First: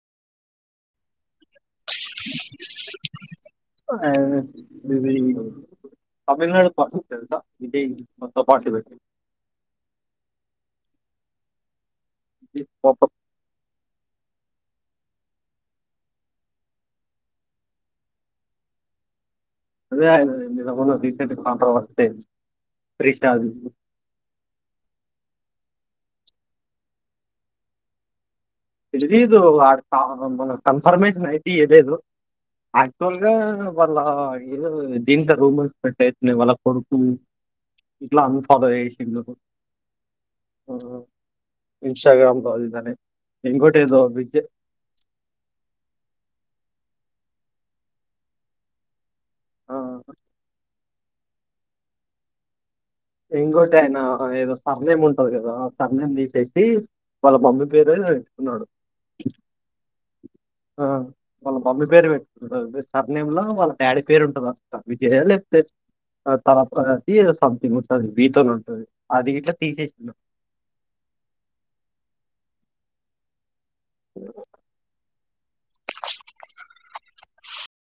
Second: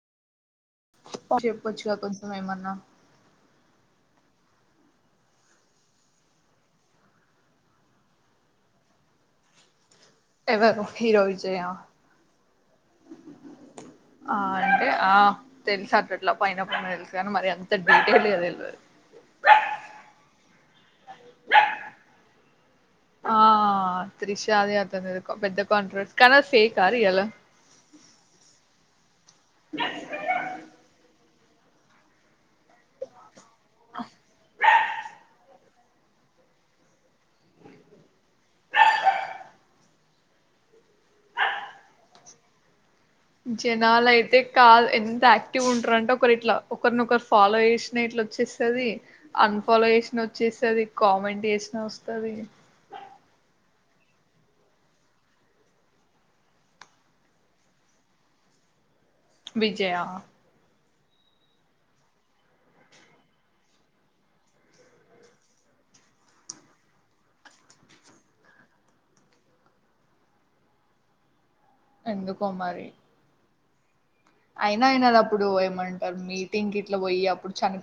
చెప్పొచ్చుగా కొంచెం ఏమన్నా అజ [unintelligible] తమిళనాడు ప ఇదే మ పార్టిబట్ ఎవరు హీరో విజయ పప [unintelligible] ఆ అంటే ఆ తెలుస అటట్లా పైన పైన తెలుసు కాని మరి అంత డీటెయిల్ గా తెలియదు అదే ఆయనది నిన్న మొన్న రీసెంట్ కాంట్రవర్స అయి ఆ త్రిష అది యాత్రంద పెద్ద కాంట్రవర్సీ కానీ అది ఫేకా రియలా తెలిదు మన కన్ఫర్మేషన్ అయితేయలేదు క్చువల్ గా వల్ ఇ దింట ర అంటే వాళ్ల కొడుకు ఇంట్లో అంతా అలా చేసిండ్రు ఇంస్టాగ్రామ్ కాదితానే జనాలు అయితే కాదు ఎంత యాక్టివ్ ఉంటారంటే ఒకరు ఇట్లా ఒకరినొకరు ఫాలో చేసిన ఇట్లా వచ్చేస్తుంది ఆ, అన్ఫాలో చేసిన వచ్చేస్తుంది కామెంట్ వేసిన వస్తది ఇంకోటి ఆయనా ఏదో సర్నేమ్ ఉంటది కదా సర్నేమ్ తీసేసి వాళ్ళ మమ్మీ పేరొ ఎదో పెట్టుకున్నడు విజయా కాదు వాళ్ళ మమ్మి పేరు పె సర్నేమ్ లో వాళ్ళ డాడీ పేరు ఉంటారు అ విజయ లేప్తే త ద సథంగ్ ఉ [unintelligible] అది బీతోనే ఉంటుంది అది ఇట్లా తీసేస్తున్నాం ఎందుకో మరి ప్పుడు పోయమంటారు మీటింగ్ ఇట్లా పోయ్య అప్పుడు చని